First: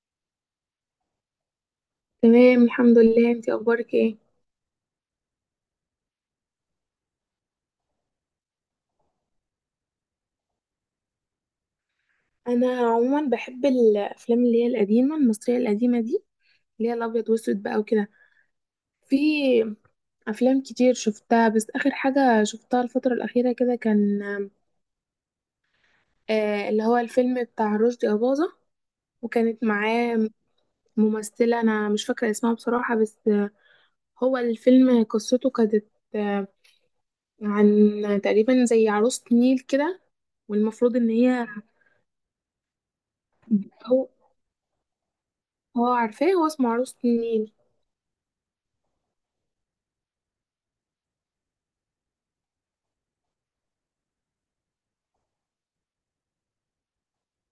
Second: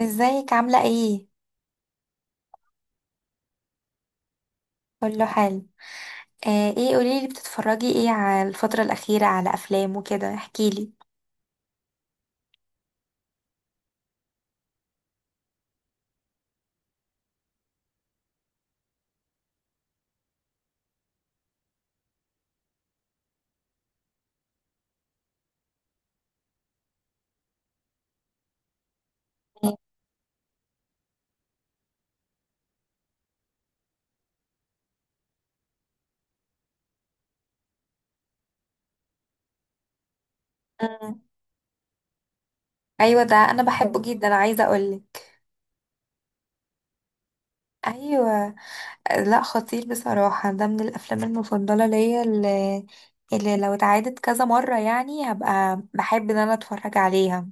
ازيك عاملة ايه؟ تمام الحمد لله، انتي اخبارك ايه؟ كله حلو. ايه، قوليلي بتتفرجي ايه على الفترة الأخيرة على أفلام وكده، احكيلي. انا عموما بحب الافلام اللي هي القديمه، المصريه القديمه دي، اللي هي الابيض واسود بقى وكده. في افلام كتير شفتها، بس اخر حاجه شفتها الفتره الاخيره كده كان اللي هو الفيلم بتاع رشدي اباظه، وكانت معاه ممثله انا مش فاكره اسمها بصراحه، بس هو الفيلم قصته كانت آه عن تقريبا زي عروسه نيل كده، والمفروض ان مم. هي ايوه، ده انا بحبه هو جدا، عايزة اقولك. هو عارفاه، هو اسمه عروسة النيل. ايوه. لا، خطير بصراحة، ده من الأفلام المفضلة ليا اللي لو اتعادت كذا مرة، يعني هبقى بحب ان انا اتفرج عليها.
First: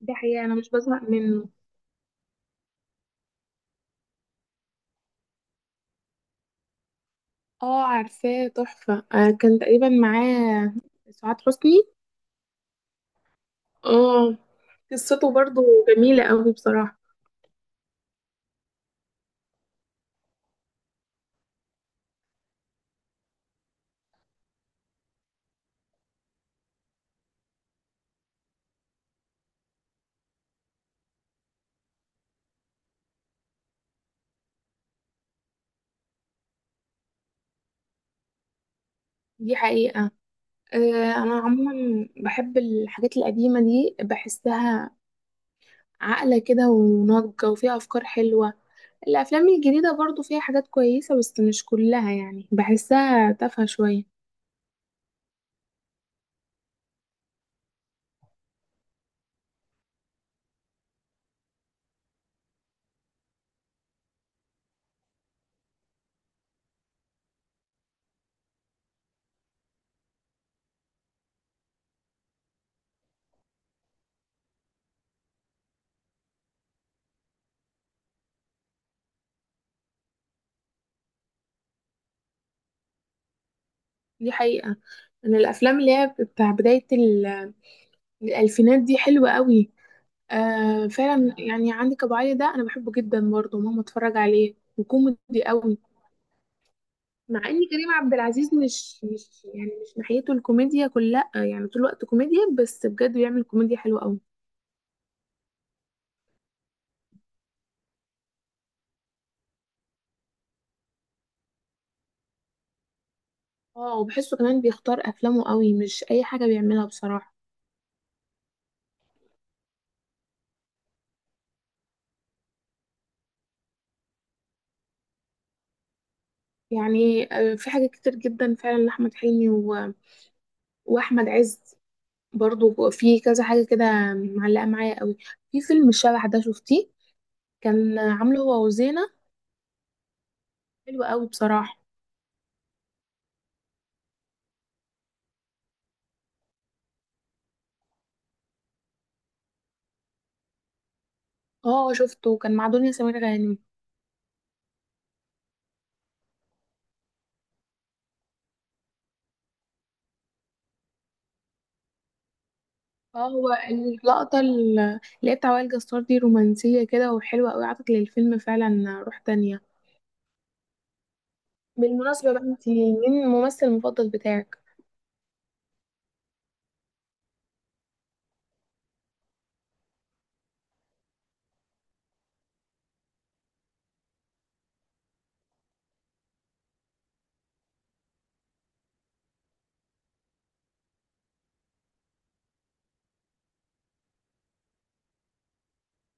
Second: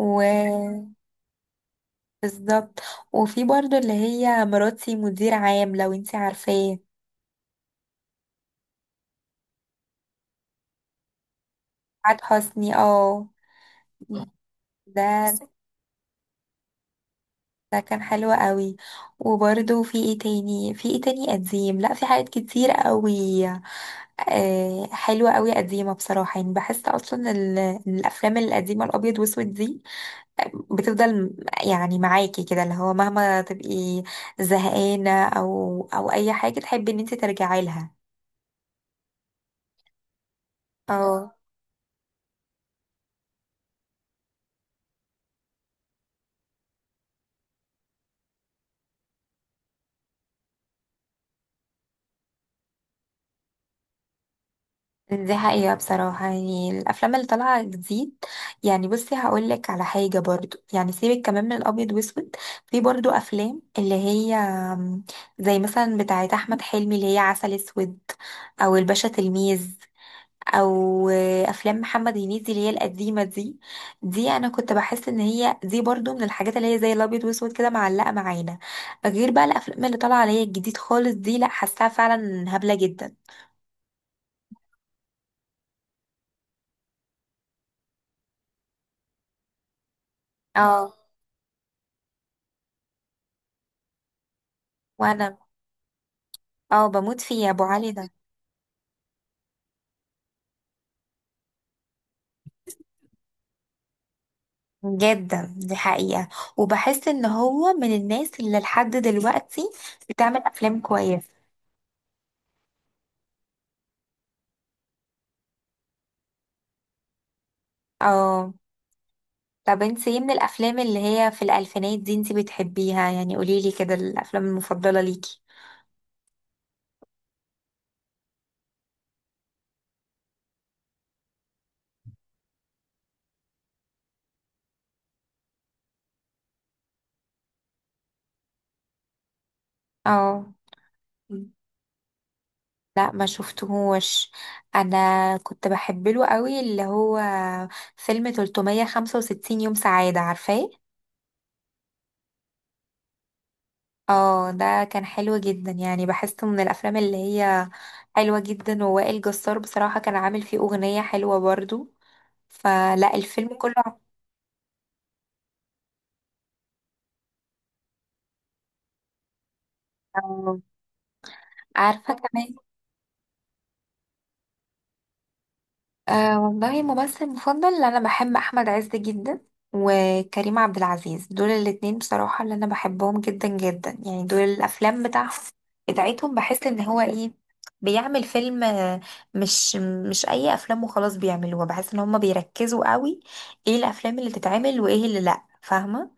دي حقيقة أنا مش بزهق منه. بالظبط. وفي برضو اللي هي مراتي مدير عام، لو انتي عارفاه. اه عارفاه تحفة، آه كان تقريبا معاه سعاد حسني. سعاد حسني، اه. اه قصته ده برضو جميلة قوي بصراحة. ده كان حلو قوي. وبرده في ايه تاني، في ايه تاني قديم، لا في حاجات كتير قوي. حلوة قوي، قديمة بصراحة، يعني بحس اصلا الافلام القديمة الابيض واسود دي بتفضل، يعني معاكي كده، اللي هو مهما تبقي زهقانة او اي حاجة تحبي ان انت ترجعي لها. دي حقيقة. آه اه، أنا عموما بحب الحاجات القديمة دي، بحسها عاقلة كده وناضجة وفيها أفكار حلوة. الأفلام الجديدة برضو فيها حاجات كويسة، بس مش كلها يعني، بحسها تافهة شوية. دي حقيقة بصراحة، يعني الأفلام اللي طالعة جديد، يعني بصي هقولك على حاجة برضو، يعني سيبك كمان من الأبيض وأسود، في برضو أفلام اللي هي زي مثلا بتاعة أحمد حلمي اللي هي عسل أسود، أو الباشا تلميذ، أو أفلام محمد هنيدي اللي هي القديمة دي. دي أنا كنت بحس إن هي دي برضو من الحاجات اللي هي زي الأبيض وأسود كده، معلقة معانا. غير بقى الأفلام اللي طالعة اللي هي الجديد خالص دي، لأ، حاساها فعلا هبلة جدا. دي حقيقة. أنا الأفلام اللي هي بتاع بداية الألفينات دي حلوة قوي. آه اه، فعلا، يعني عندك ابو علي ده انا بحبه جدا، برضه ماما اتفرج عليه، وانا وكوميدي قوي. اه بموت فيه مع يا ان ابو كريم علي ده. عبد العزيز مش يعني مش ناحيته الكوميديا كلها، يعني طول الوقت كوميديا، بس بجد بيعمل كوميديا حلوه قوي. جدا، دي حقيقة، وبحس ان هو من الناس اللي لحد دلوقتي بتعمل افلام كويسة. اه وبحسه كمان بيختار افلامه قوي، مش اي حاجه بيعملها بصراحه. اه. طب انت ايه من الافلام اللي هي في الالفينات دي انت بتحبيها؟ يعني قوليلي كده الافلام المفضلة ليكي. يعني آه في حاجات كتير جدا فعلا لاحمد حلمي واحمد عز برضه، في كذا حاجه كده معلقه معايا قوي. في فيلم الشبح ده، شفتيه؟ كان عامله هو وزينه، اه، حلو قوي بصراحه. لا ما شفتهوش. انا كنت بحب له قوي اللي هو فيلم 365 يوم سعادة، عارفاه؟ اه شفته كان مع دنيا سمير غانم. اه، ده كان حلو جدا، يعني بحسه من الافلام اللي هي حلوة جدا. ووائل جسار بصراحة كان عامل فيه اغنية حلوة برضو، فلا اه هو الفيلم كله اللقطة اللي هي بتاع وائل جسار دي رومانسية كده وحلوة قوي، عطت للفيلم فعلا روح تانية. آه، عارفة بالمناسبة بقى، كمان. انتي مين الممثل المفضل بتاعك؟ والله، ممثل مفضل انا بحب احمد عز جدا، وكريم عبد العزيز، دول الاتنين بصراحة اللي انا بحبهم جدا جدا، يعني دول الافلام بتاعهم بتاعتهم بحس ان هو ايه، بيعمل فيلم، مش مش اي افلام وخلاص بيعملوها، بحس ان هم بيركزوا قوي ايه الافلام اللي تتعمل وايه اللي لا، فاهمة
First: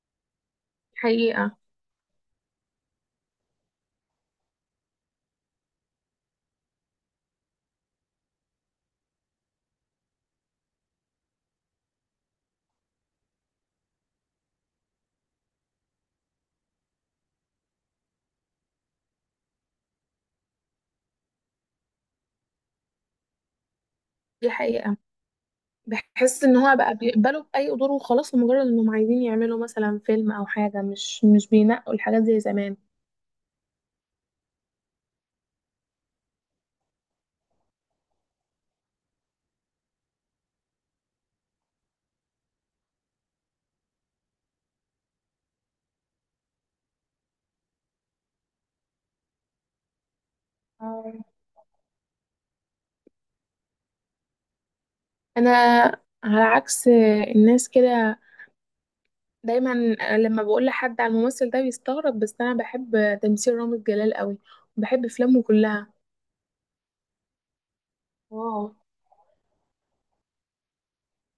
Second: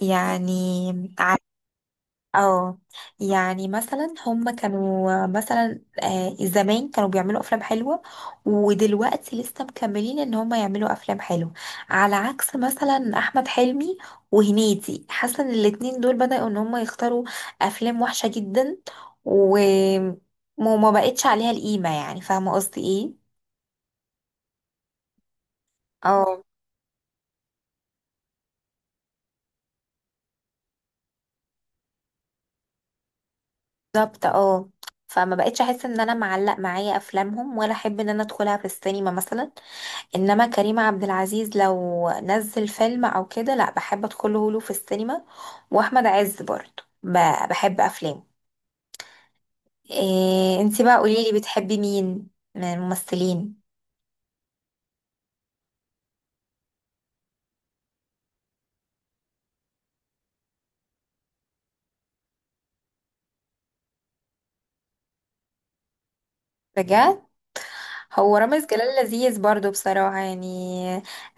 يعني. حقيقة. اه، يعني مثلا هم كانوا مثلا زمان كانوا بيعملوا افلام حلوه، ودلوقتي لسه مكملين ان هم يعملوا افلام حلوه، على عكس مثلا احمد حلمي وهنيدي، حاسه ان الاتنين دول بدأوا ان هم يختاروا افلام وحشه جدا و- وما بقتش عليها القيمه، يعني فاهمه قصدي ايه. دي حقيقة، اه، بحس ان هو بقى بيقبلوا بأي دور وخلاص، لمجرد انهم عايزين يعملوا مثلا فيلم او حاجة، مش بينقوا الحاجات زي زمان. بالظبط، اه. فما بقتش احس ان انا معلق معايا افلامهم، ولا احب ان انا ادخلها في السينما مثلا. انما كريم عبد العزيز لو نزل فيلم او كده، لا، بحب ادخله له في السينما. واحمد عز برضه بحب افلامه. إيه انتي بقى، اه قوليلي بتحبي مين من الممثلين؟ انا على عكس الناس كده دايما، لما بقول لحد على الممثل ده بيستغرب، بس انا بحب تمثيل رامز جلال قوي، وبحب افلامه كلها. بجد، هو واو. رامز جلال لذيذ برضه بصراحة، يعني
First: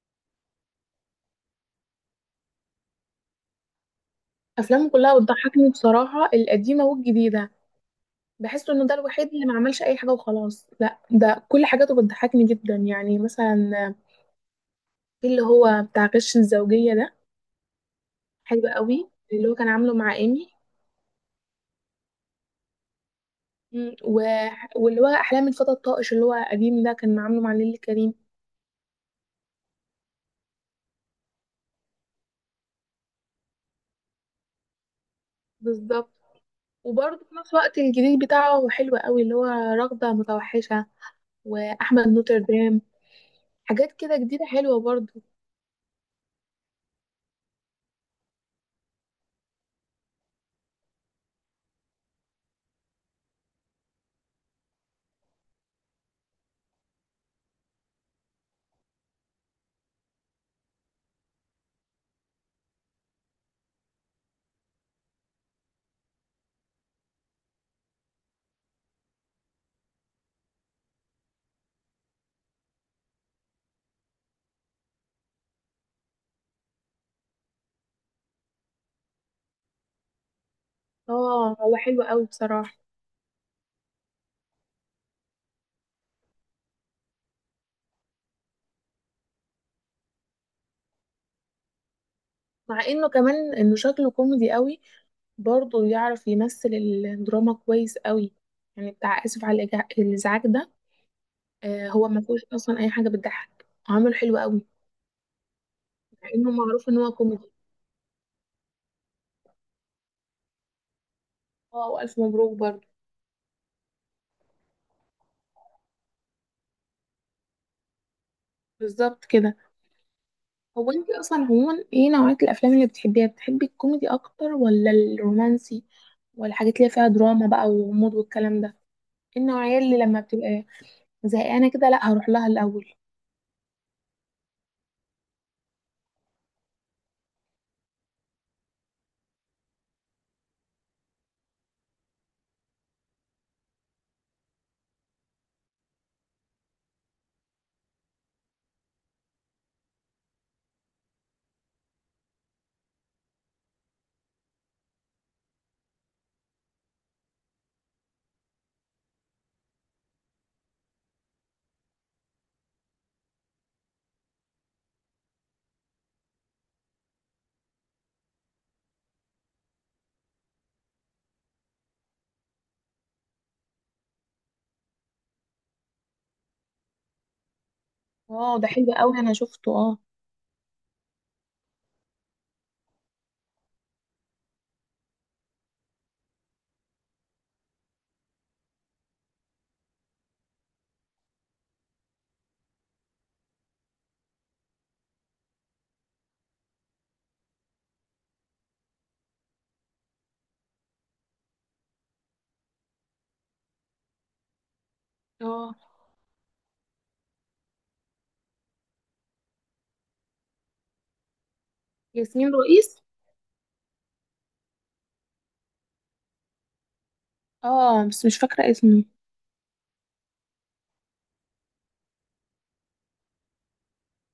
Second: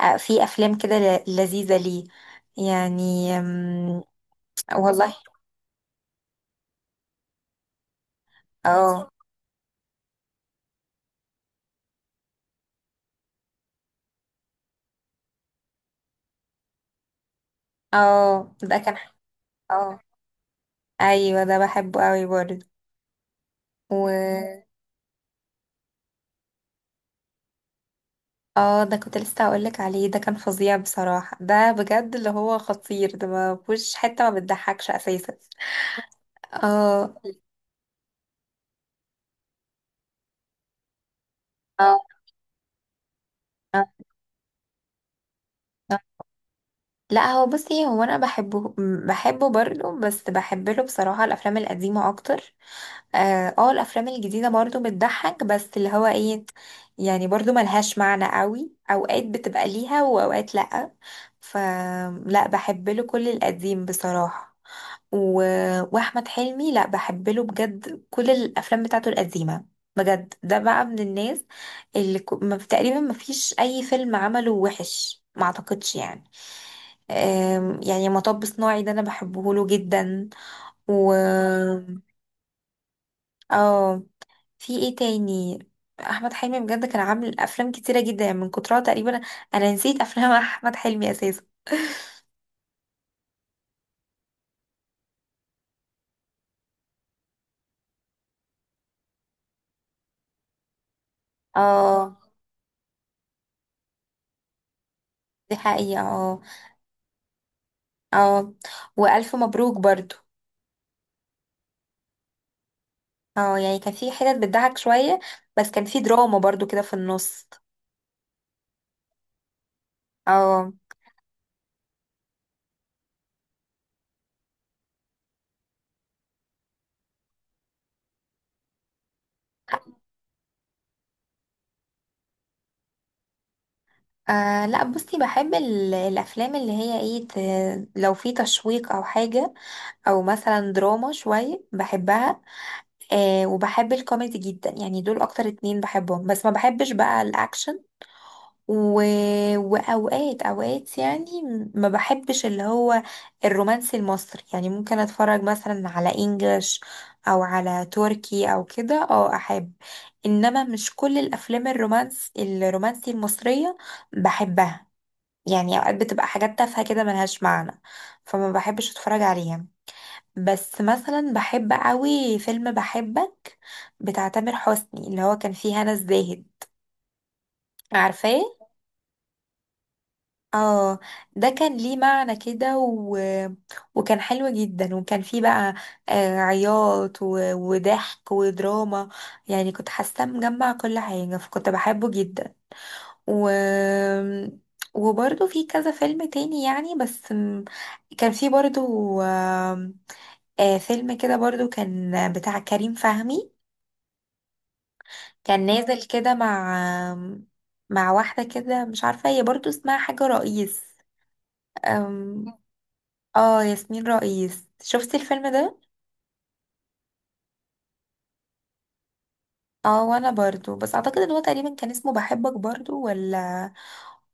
في افلام كده لذيذة ليه، يعني افلامه والله. كلها بتضحكني بصراحة، القديمة والجديدة. بحس انه ده اه، الوحيد اللي ما عملش اي حاجة وخلاص، لا ده كل حاجاته بتضحكني جدا، يعني مثلا في اللي هو بتاع غش الزوجية ده، اه، حلو ده كان، قوي اللي هو كان عامله اه، مع ايمي. ايوه ده بحبه قوي مم. برضه. واللي هو احلام الفتى الطائش اللي هو قديم ده، كان عامله مع نيللي كريم. اه، ده كنت لسه هقولك عليه، ده كان فظيع بصراحة، ده بجد اللي هو خطير، ده ما فيهوش حتة ما بتضحكش اساسا. بالظبط. اه، وبرضه في نفس الوقت الجديد بتاعه حلو قوي، اللي هو رغدة متوحشة آه، وأحمد نوتردام، آه، حاجات كده جديدة حلوة برضه. آه. لا، هو بصي، هو انا بحبه، برضه، بس بحب له بصراحة الافلام القديمة اكتر. اه، آه، الافلام الجديده برضو بتضحك، بس اللي هو ايه، يعني برضو ملهاش معنى قوي، اوقات بتبقى ليها واوقات لا. فلا، بحب له كل القديم بصراحه، و... واحمد حلمي لا، بحب له بجد كل الافلام بتاعته القديمه. بجد ده بقى من الناس اللي تقريبا ما فيش اي فيلم عمله وحش، ما اعتقدش يعني. يعني مطب صناعي ده انا بحبه له جدا. و اه هو حلو قوي بصراحة. اه، في ايه تاني؟ احمد حلمي بجد كان عامل افلام كتيره جدا يعني، من كترها تقريبا انا نسيت افلام احمد حلمي اساسا. مع انه كمان انه شكله كوميدي قوي، برضه يعرف يمثل الدراما كويس قوي، يعني بتاع آسف على الإزعاج ده. آه هو اه، ما فيهوش أصلا أي حاجة بتضحك، عامل حلو قوي، دي حقيقه، مع اه. انه معروف ان هو كوميدي. اه، والف مبروك برضو. اه وألف مبروك برضه. اه، يعني كان في حتت بتضحك شويه، بس كان في دراما برضو كده في النص. بالظبط كده. اه، هو انت اصلا عموما ايه نوعية الافلام اللي بتحبيها؟ بتحبي الكوميدي اكتر ولا الرومانسي، ولا الحاجات اللي فيها دراما بقى وغموض والكلام ده؟ ايه النوعية اللي لما بتبقى زهقانة كده لا هروح لها الاول؟ لا، بصي بحب الافلام اللي هي ايه، لو في تشويق او حاجه، او مثلا دراما شويه بحبها. وبحب الكوميدي جدا، يعني دول اكتر اتنين بحبهم، بس ما بحبش بقى الاكشن. و... واوقات، اوقات يعني ما بحبش اللي هو الرومانسي المصري، يعني ممكن اتفرج مثلا على انجلش او على تركي او كده، اه، احب. انما مش كل الافلام الرومانسي المصرية بحبها، يعني اوقات بتبقى حاجات تافهة كده ملهاش معنى، فما بحبش اتفرج عليها. بس مثلا بحب قوي فيلم بحبك بتاع تامر حسني، اللي هو كان فيه هنا الزاهد، عارفاه؟ اه ده حلو قوي، انا شفته اه. اه، ده كان ليه معنى كده، وكان حلو جدا، وكان فيه بقى عياط وضحك ودراما، يعني كنت حاسة مجمع كل حاجة، فكنت بحبه جدا، و وبرضه في كذا فيلم تاني يعني، بس كان في برضه آم، فيلم كده برضه كان بتاع كريم فهمي، كان اه نازل كده مع آم، مع واحدة كده، مش عارفة هي برضه اسمها حاجة رئيس، آم، ياسمين رئيس. اه، ياسمين رئيس، شفتي الفيلم ده؟ اه بس مش فاكرة اسمه. اه، وانا برضو، بس اعتقد ان هو تقريبا كان اسمه بحبك برضو، ولا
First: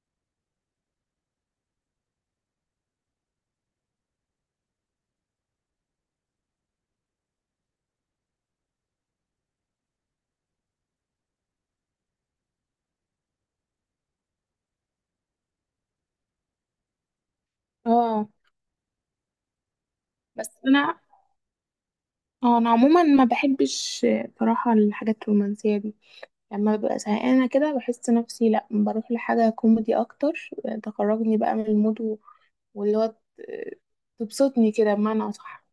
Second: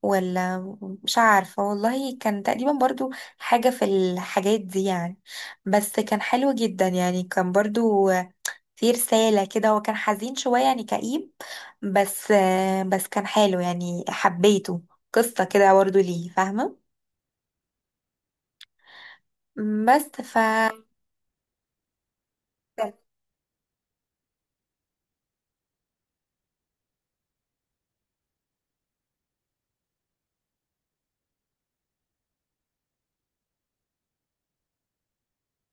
ولا مش عارفة والله. كان تقريبا برضو حاجة في الحاجات دي يعني، بس كان حلو جدا يعني، كان برضو في رسالة كده، هو كان حزين شوية يعني كئيب، بس بس كان حلو يعني حبيته، قصة كده برضو ليه، فاهمة. اه بس بس انا، اه انا مم. عموما ما بحبش بصراحة الحاجات الرومانسية دي، لما ببقى زهقانة كده بحس نفسي لا بروح لحاجة كوميدي اكتر، تخرجني بقى من المود، واللي هو ت- تبسطني كده بمعنى أصح.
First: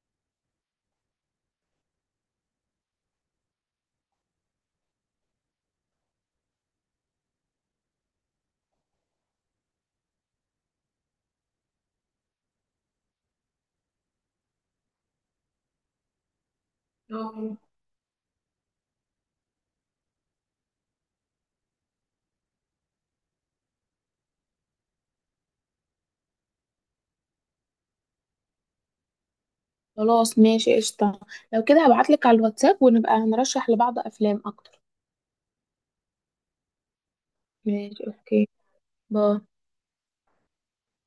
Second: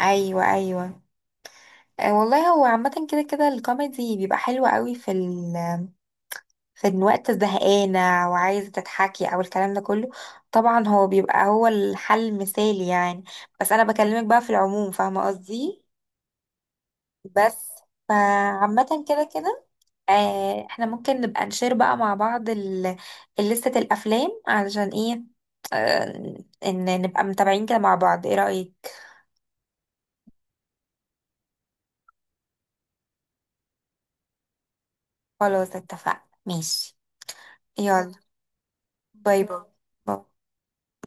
ايوه، ايوه، والله هو عامة كده كده الكوميدي بيبقى حلو قوي، في إن وقت زهقانة وعايزة تتحكي أو الكلام ده كله، طبعا هو بيبقى هو الحل المثالي يعني. بس أنا بكلمك بقى في العموم، فاهمة قصدي. اه بس، فعامة كده كده، احنا ممكن نبقى نشير بقى مع بعض لستة الأفلام، علشان ايه، إن نبقى متابعين كده مع بعض، ايه رأيك؟ خلاص ماشي قشطة، لو كده هبعتلك على الواتساب ونبقى نرشح لبعض أفلام أكتر. خلاص، اتفقنا، ماشي. ماشي يلا، أوكي، باي باي باي باي.